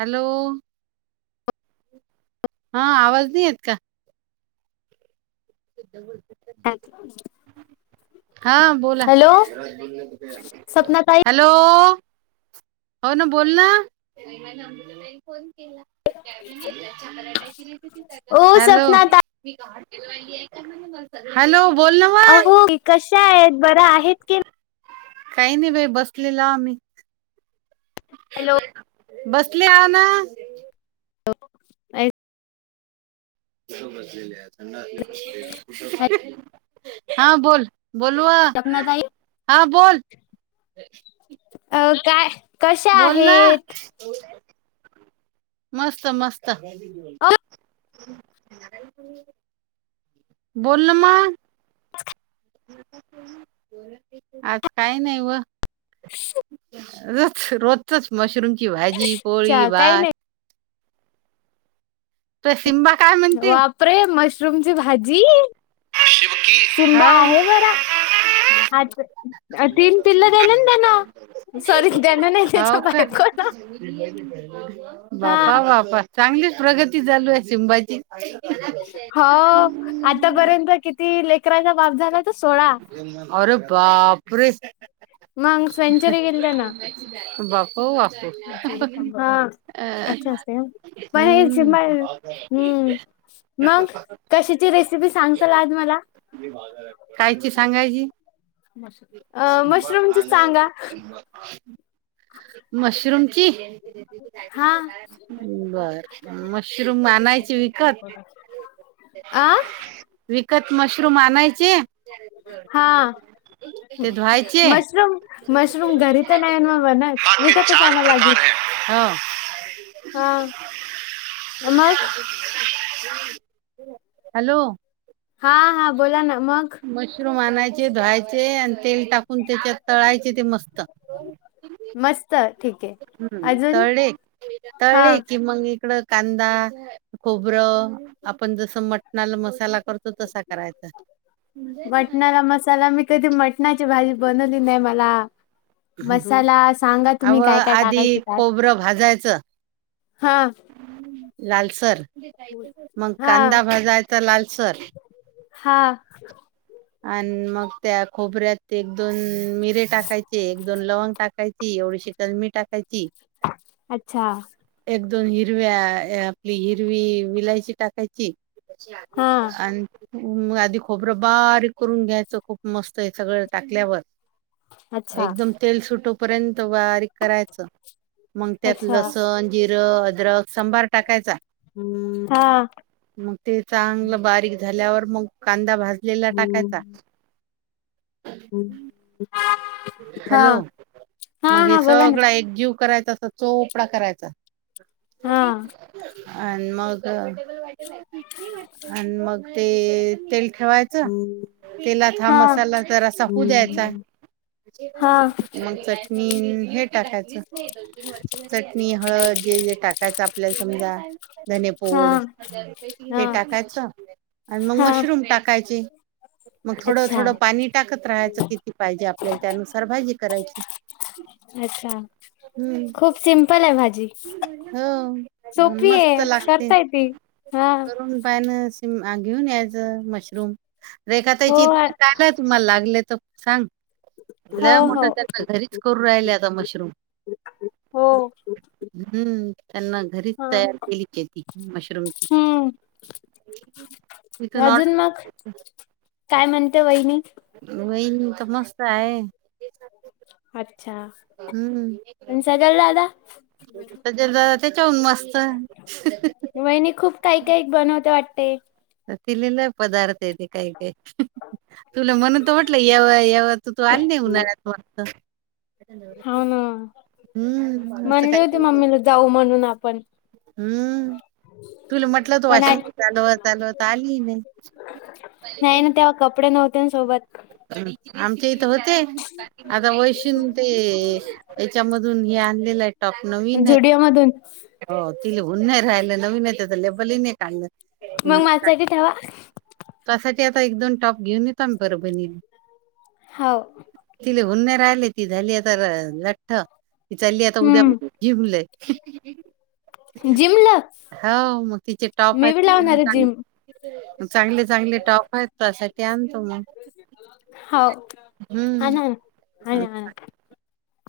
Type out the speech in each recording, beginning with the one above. Hello! हा आवाज नाही येत का? [unintelligible] [inaudible] हा बोला हॅलो सपना ताई हॅलो हो ना बोल ना फ केला. ओ हॅलो सपना ताई हॅलो बोल ना वा अहो कशा आहेत बर आहेत की नाही? काही नाही बाई बसलेला आम्ही. हॅलो बसले आहे ना. हो ले हा बोल बोलू सपना ताई हा बोल हो काय? कशा बोलला आहेत मस्त मस्त अ, बोल म ह आज काय नाही व रच रोजतच मशरूमची, भाजी, पोळी, अच्छा काही भात नाही त शिमबा काय म्हणते? वापरे मशरूमची भाजी शिमबा हा आहे बरा आ तीन पिल्ल दले त्याना सॉरी त्याना नाही त्याच्या हो बायकोला हा बापा बाप चांगली प्रगती चालू आहे सिबाची ती लेकराांचा बाप झाला. तो सोळा अरे बापरे मंग सेंचुरी गेली त्या नाु बापू बापू अच्छा स पणची हम्म प हम्म मग कशीाची रेसिपी सांगसाल आज मला बा झा कायची सांगायची अ मशरूमचीच सांगा मशरूम हा. बर मशरूम आणनायचे विकत ह विकत मशरूम आणायचे? हा ते धुवायचे मशरूम मशरूम घरी तर नाही मग बनत विगत जाय लागेल. हम् हा मग हॅलो हा हा बोला ना मग मानाायचे धुवायचे, तेल टाकून त्याच्यात तळायचे ते मस्त मस्त ठीक आहे. हम्म अजून तळे हा तळे कि मग इकडं कांदा, खोबरं आपण जसं मटणाला मसाला करतो तसा करायचा. चटणाची भाजी बनवली नाही मला मसाला सांगा तुम्ही अव काय काय आधी टाकायच त्यात खोबरं भाजायचं हा लालसर मग हा कांदा भाजायचा लालसर हा आणि मग त्या खोबऱ्यात एक दोन मिरे टाकायचे एक दोन लवंग टाकायची एवढीशी तलमी टाकायची अच्छा एक दोन हिरव्या आपली हिरवी विलायची टाकायची हा आणि आधी खोबरं बारीक करून घ्यायचं खूप मस्त हे सगळ टाकल्यावर अच्छा एकदम तेल सुटोपर्यंत बारीक करायचं मग त्यात अच्छा लसण जि अद्रक संभार टाकायचा हा मग ते चांगलं बारीक झाल्यावर मग कांदा भाज लेला टाकायचा हम्म हॅलो हा मग हे हा बोला ना सगळा एकजीव करायचा अस चोपडा करायचा अ हा आणि मग आणि मग ते ते ठेवायच हा तेलात हा मसाला जरा असपू द्यायचा आहे हा मग चटणी हे टाकायचं चटणी हळद जे जे टाकायचं आपल्याला समजा धने पोड हा ते टाकायचं आणि मग हा मशरूम टाकायचे मग थोडं अच्छा थोडं पाणी टाकत राहायचं किती पाहिजे आपल्या त्यानुसार भाहिजे करायची अच्छा हम्म खूप सिम्पल आहे भाजी हो सोपी मस्त आहे लागते करता येती हा करून घेऊन मशरूम रेखा त हो का तुम्हाला लागले तर ल हो मोठ हो त्यांना घरीच करू राहिल आता मशरूम हो हम्म त्यांना घरीच हा तयार केली शेती मशरूमची हम्म इथ नाॉट अजून मग काय म्हणते वहिनी वई तर मस्त आहे अच्छा हम्म आणि सगल ददा सजल दादा त्याच्याहून मस्त वहिणी खूप काही काही बनवते वाट म तलीला पदार्थ इेत काय का तुला म्हण तर वाटलं येव येव तू तू आल नाही उन्हाळ्यात मत हो ना हम्म असं म्हणले काय होते मम्मीला जाऊ म्हणून आपण हम्म तुला म्हटलं त वाशिम पण चालव चालवत आली नाही नाही ना तेव्हा कपडे नव्हते ना सोबत आमच्या इथं होते आता वैषून ते याच्यामधून हे आणलेलं आहे टॉप नवीन झुडिओ मधून आहे ति हन्हे राहियलं नवीन येत तर लेबल नाही काढलं ते मग म्हणे माझ्या ठेवा त्यासाठी आता एक दोन टॉप घेऊन येतो आ्ही बरं बन हो राहिलेय ती झाली आता लठ्ठ ती चालली आता उद्या हम्म जिमलय जिमला हो मग तिचे टॉप मी बी लावणार आहेत आहे जिम चांगले चांगले टॉक आहेत तसाठी आणतो मग हो हा हम्म ना आणि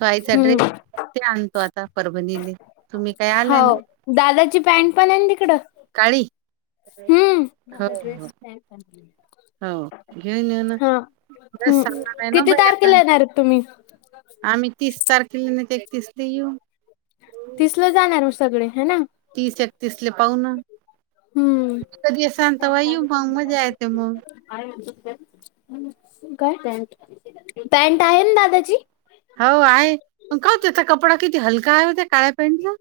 तो आईचा ड्रेस हम्म ते आणतो आता परभणीले तुम्ही काय हो आला ना दादाची पॅन्ट पण आहे ना तिकडं काळी हो हम्मड्र हो हो घेऊन ये ना हा बस हम्म सांगणाराय ना किती भई आता तारखेला येणार आहेत तुम्ही आम्ही तीस तारखेला नाही ते एकतीस ते येऊ तिसलं जाणार म सगळे है ना तीस एकतीसले पाहू ना हम्म कधी असाल [inaudible] तवा येऊ मग मजा येते मग [unintelligible] काय पँट पँट आहे ना दादाची हो आहे म का हो त्याचा कपडा किती हलका आहे हो त्या काळ्या पॅन्टचा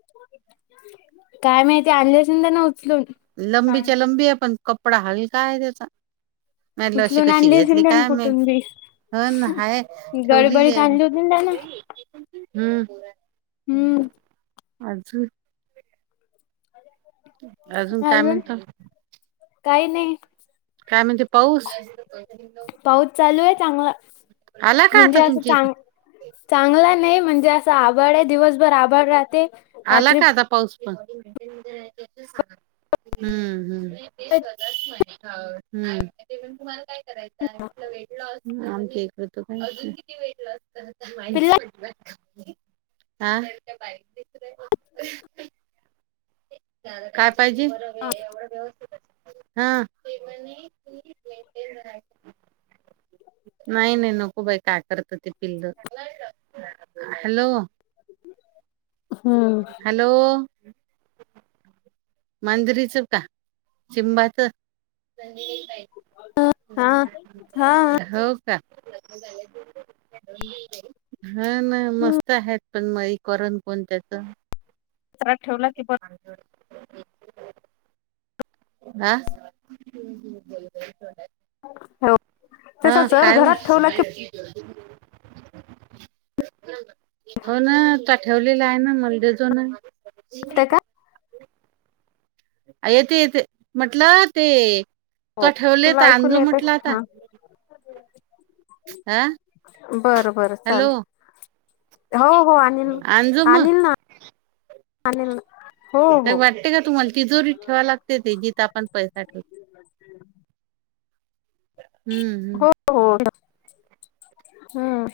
काय माहिती आणलि असेल त्यान उचलून लंबीच्या लंबी आहे पण कपडा हल का आहे त्याचा म ल अशी उचलून कशी आणली असेल घेतली त्यान काय माहित कुठून बी ह न हाय ठेवलेली गडबडीत आहे मी आणली होती ना त्यान हम् हम्म [unintelligible] अजून काय म्हणतो काही नाही काय म्हणते पाऊस पाऊस चालू आहे चांगला आला का म्हणजे आता असं तुमच्या इथं चां चांगला नाही म्हणजे असं आभाड आहे दिवसभर आभाड राहते आला रात्री का आता पाऊस पण [inaudible] हम्म हम्म ते स्वःच म्हणे हम तुम्हाला काय करायचं वेट लॉस पिल्ला [unintelligible] हा [inaudible] काय पाहिजे एवढ व्यवस्थित हा [unintelligible] [inaudible] नाही नाही नको बाई काय करत ते पिल्लं हॅलो [inaudible] हॅलो [inaudible] मांजरीचं का चिंबाच [inaudible] हो हा हा [unintelligible] हा ना मस्त आहेत पण मय करण कोण त्याच हात ठेवला की ब आ हो त्याचा जर हो? घरात ठेवला की हो ना त ठेवलेला आहे ना मलडेजोन [inaudible] बते का य ते य ते म्हटलं ते हो तो तुला ठेवलेता ऐकून अंंदु येते म्हटला आता हा हा बरं बरं हॅलो चाल हो हो अनिल आणजो मग अनिल ना अनिल ना वाटते का तुम्हाला तिजोरीत ठेवा लागते ते जिथ आपण पैसा ठेवतो [inaudible] हम्म हो हो - हम्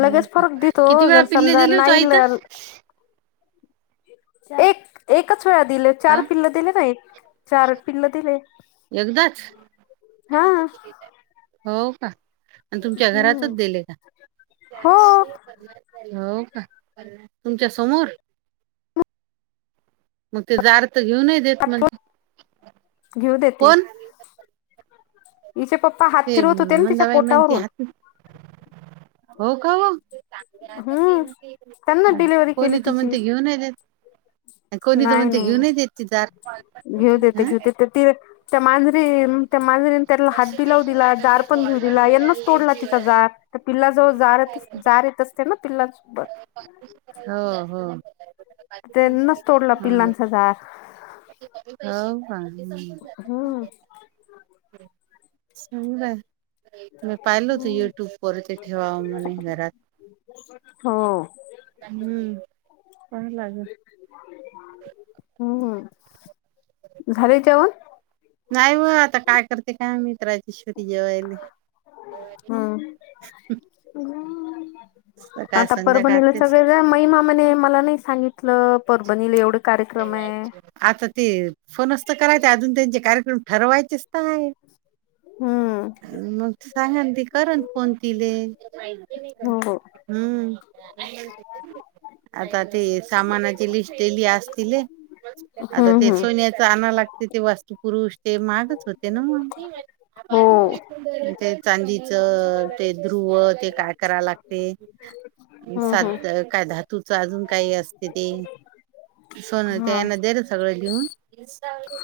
हम्म लगेच फरक देतो किती वेळा जर पिल्ले समजा दिले होतो आई नाहील तर एक एकच पाच वेळा दिले चार का पिल्ल दिले ना एक चार पिल्ल दिले एकदाच हा हो का आणि तुमच्या घरातच हम्म दिले का हो [unintelligible] हो तुमच्या समोर मग ते जार त घेऊ नही देत म्हजे घेऊ देते कोण? हिचे पप्पा हात ते फिरवत होते ना तिच्या मंदाबाई म्हणते पोटावरून हात हो का ओ हम्म त्यांना डिलिव्हरी केली कोणी तर म्हण तिची ते घेऊ नाय देत. कोणी तर नाही म्हणते घेऊनच देत ती दार नाही घेऊ देते हं घेऊ देते ती त्या मांज री त्या मांजरी त्याला हात बी लावू दिला जार पण घेऊ दिला यानं चं तोडला तिचा जार तर पिल्ला जवळ जारये जार एक असते ना पिलाच हो हो. त्यांनच तोडला हम्म पिल्लांचा झार. हो [unintelligible] मी पाहिल होत युट्युब वर ते ठेवाव म्हणे घरात. हो हम्म पायलाग हम्म हम् नाय व आता काय करते काय मित्रा ईश्वतीजेवायले. हम्म आता परभणीलं तेच सगळ जा मय मामाने मला नई सांगितलं परभणीलं एवढं आता ते फणस च करायचं अजून त्यांचे कार्यक्रम ठरवायचेच त हाय. हम्म मग सांगन ती करन फोन तिले हो हम्म आता ते सामानाची लिस्ट दिली असतील. आता हम्म ते हम्म सोन्याच आणा ला ती ते वास्तु पुुरुष ते मागच होते ना मग हो ते चांदीच अ ते ध्रुव ते काय कराय लागते. हम्म सात हम्म काय धातूचं अजून काय असते ते सोन ते हा यांन दिल सगळं लिहून.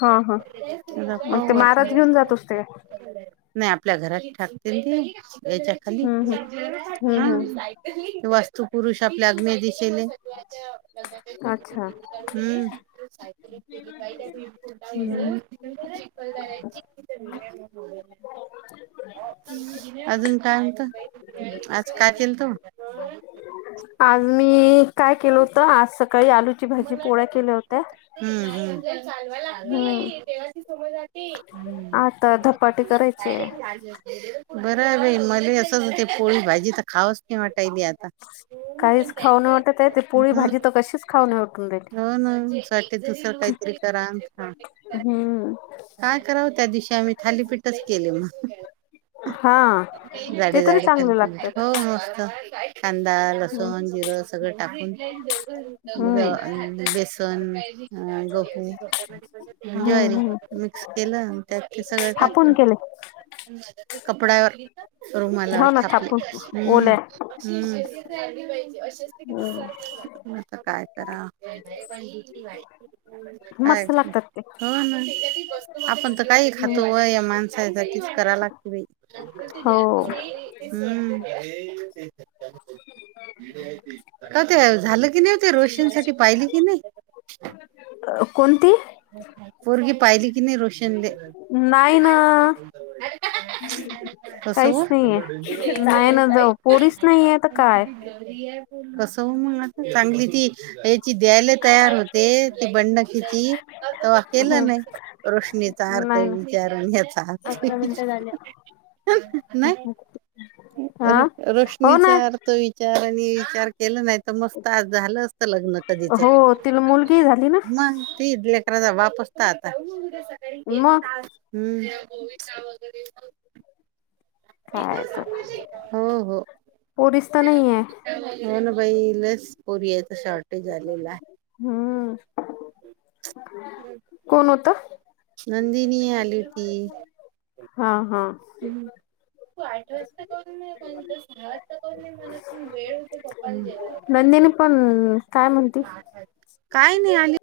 हा हा मग ते पाहू आता महाराज घेऊन जातोस ते नाय. आपल्या घरात ठाकते ना ती एच्या खाली हम्म हम्म हम्म हम्म ह वास्तु पुुरुष आपल्या अग्नेय दिशेने अच्छा हूं हूं [unintelligible] ब अजून काय होत आज का केल तो? आज मी काय केल होत आज सकाळी आलू. ची भाजी पोळ्या केल्या होत्या. हम्म लागती देवाची समज हा ती आता धपाटे करायचे. बरंय बाई, मले असंचं होतंय पोळी भाजी त खावंच नाय वाट काहीच खाऊ नै वाटतये. ती पोळी आता भाजी त कशीच खाऊ नै वा हो ना. असं वाटतंय दुसरं काहीतरी करा ह हम्म काय करावं त्या दिवशी आम्ही थालीपीठच केले म. हा ते जाडे तरी जाडे चांगले [unintelligible] हो लागतात मस्त. कांदा हम्म लसूण जिरं सगळं टाकून हम्म बे बेसन हा [inaudible] हम्म ज्वारी हम्म केलं अनं त्यात ते सगळं थापून केले टाकलं कपड्यावर रुमालावर हो ना थापले थापून हम्म ओल्या हम्म हम्म म आता काय करा काय मस्त लागतात ते हो ना. आपण तर काही हम्म. खातो व या माणसांसाठीच कराय लागतं हो बाई हम्म. [inaudible] का ते झालं की नै ते रोशन साठी पाहिली कि नै? अ कोन? [unintelligible] पोरगी पाहिली की नायी रोष शंदे नाही ना कस काहीच वो? [inaudible] नाहीये नाही ना जाऊ पोरीच नाहीये तर काय कस हो मंग आता चांगली ती ची द्यायला तयार होते ती बंड किती तव्हा केलं नाही. रोशनीचा अर्थ नाही ना विचारून अकरा मिनिटं झाले [unintelligible] नाही हा रोश हो ना रोशनीचा अर्थ विचार आणि केलं नाही तर मस्त आज झालं असतं लग्न हो कधीचच तिला मुलगी झाली ना मग [unintelligible] करा वापसता आता म विटा वगैरे काय तर हो हो, हो पोरीस तर नाहीये नं. [unintelligible] याचं शॉर्टेज आलेलं आहे. हम्म कोण होतं? तीनी आली होती. हा. हा हम्म त आठ वाजता [inaudible] नंदिनी पण काय म्हणती काय नै आली.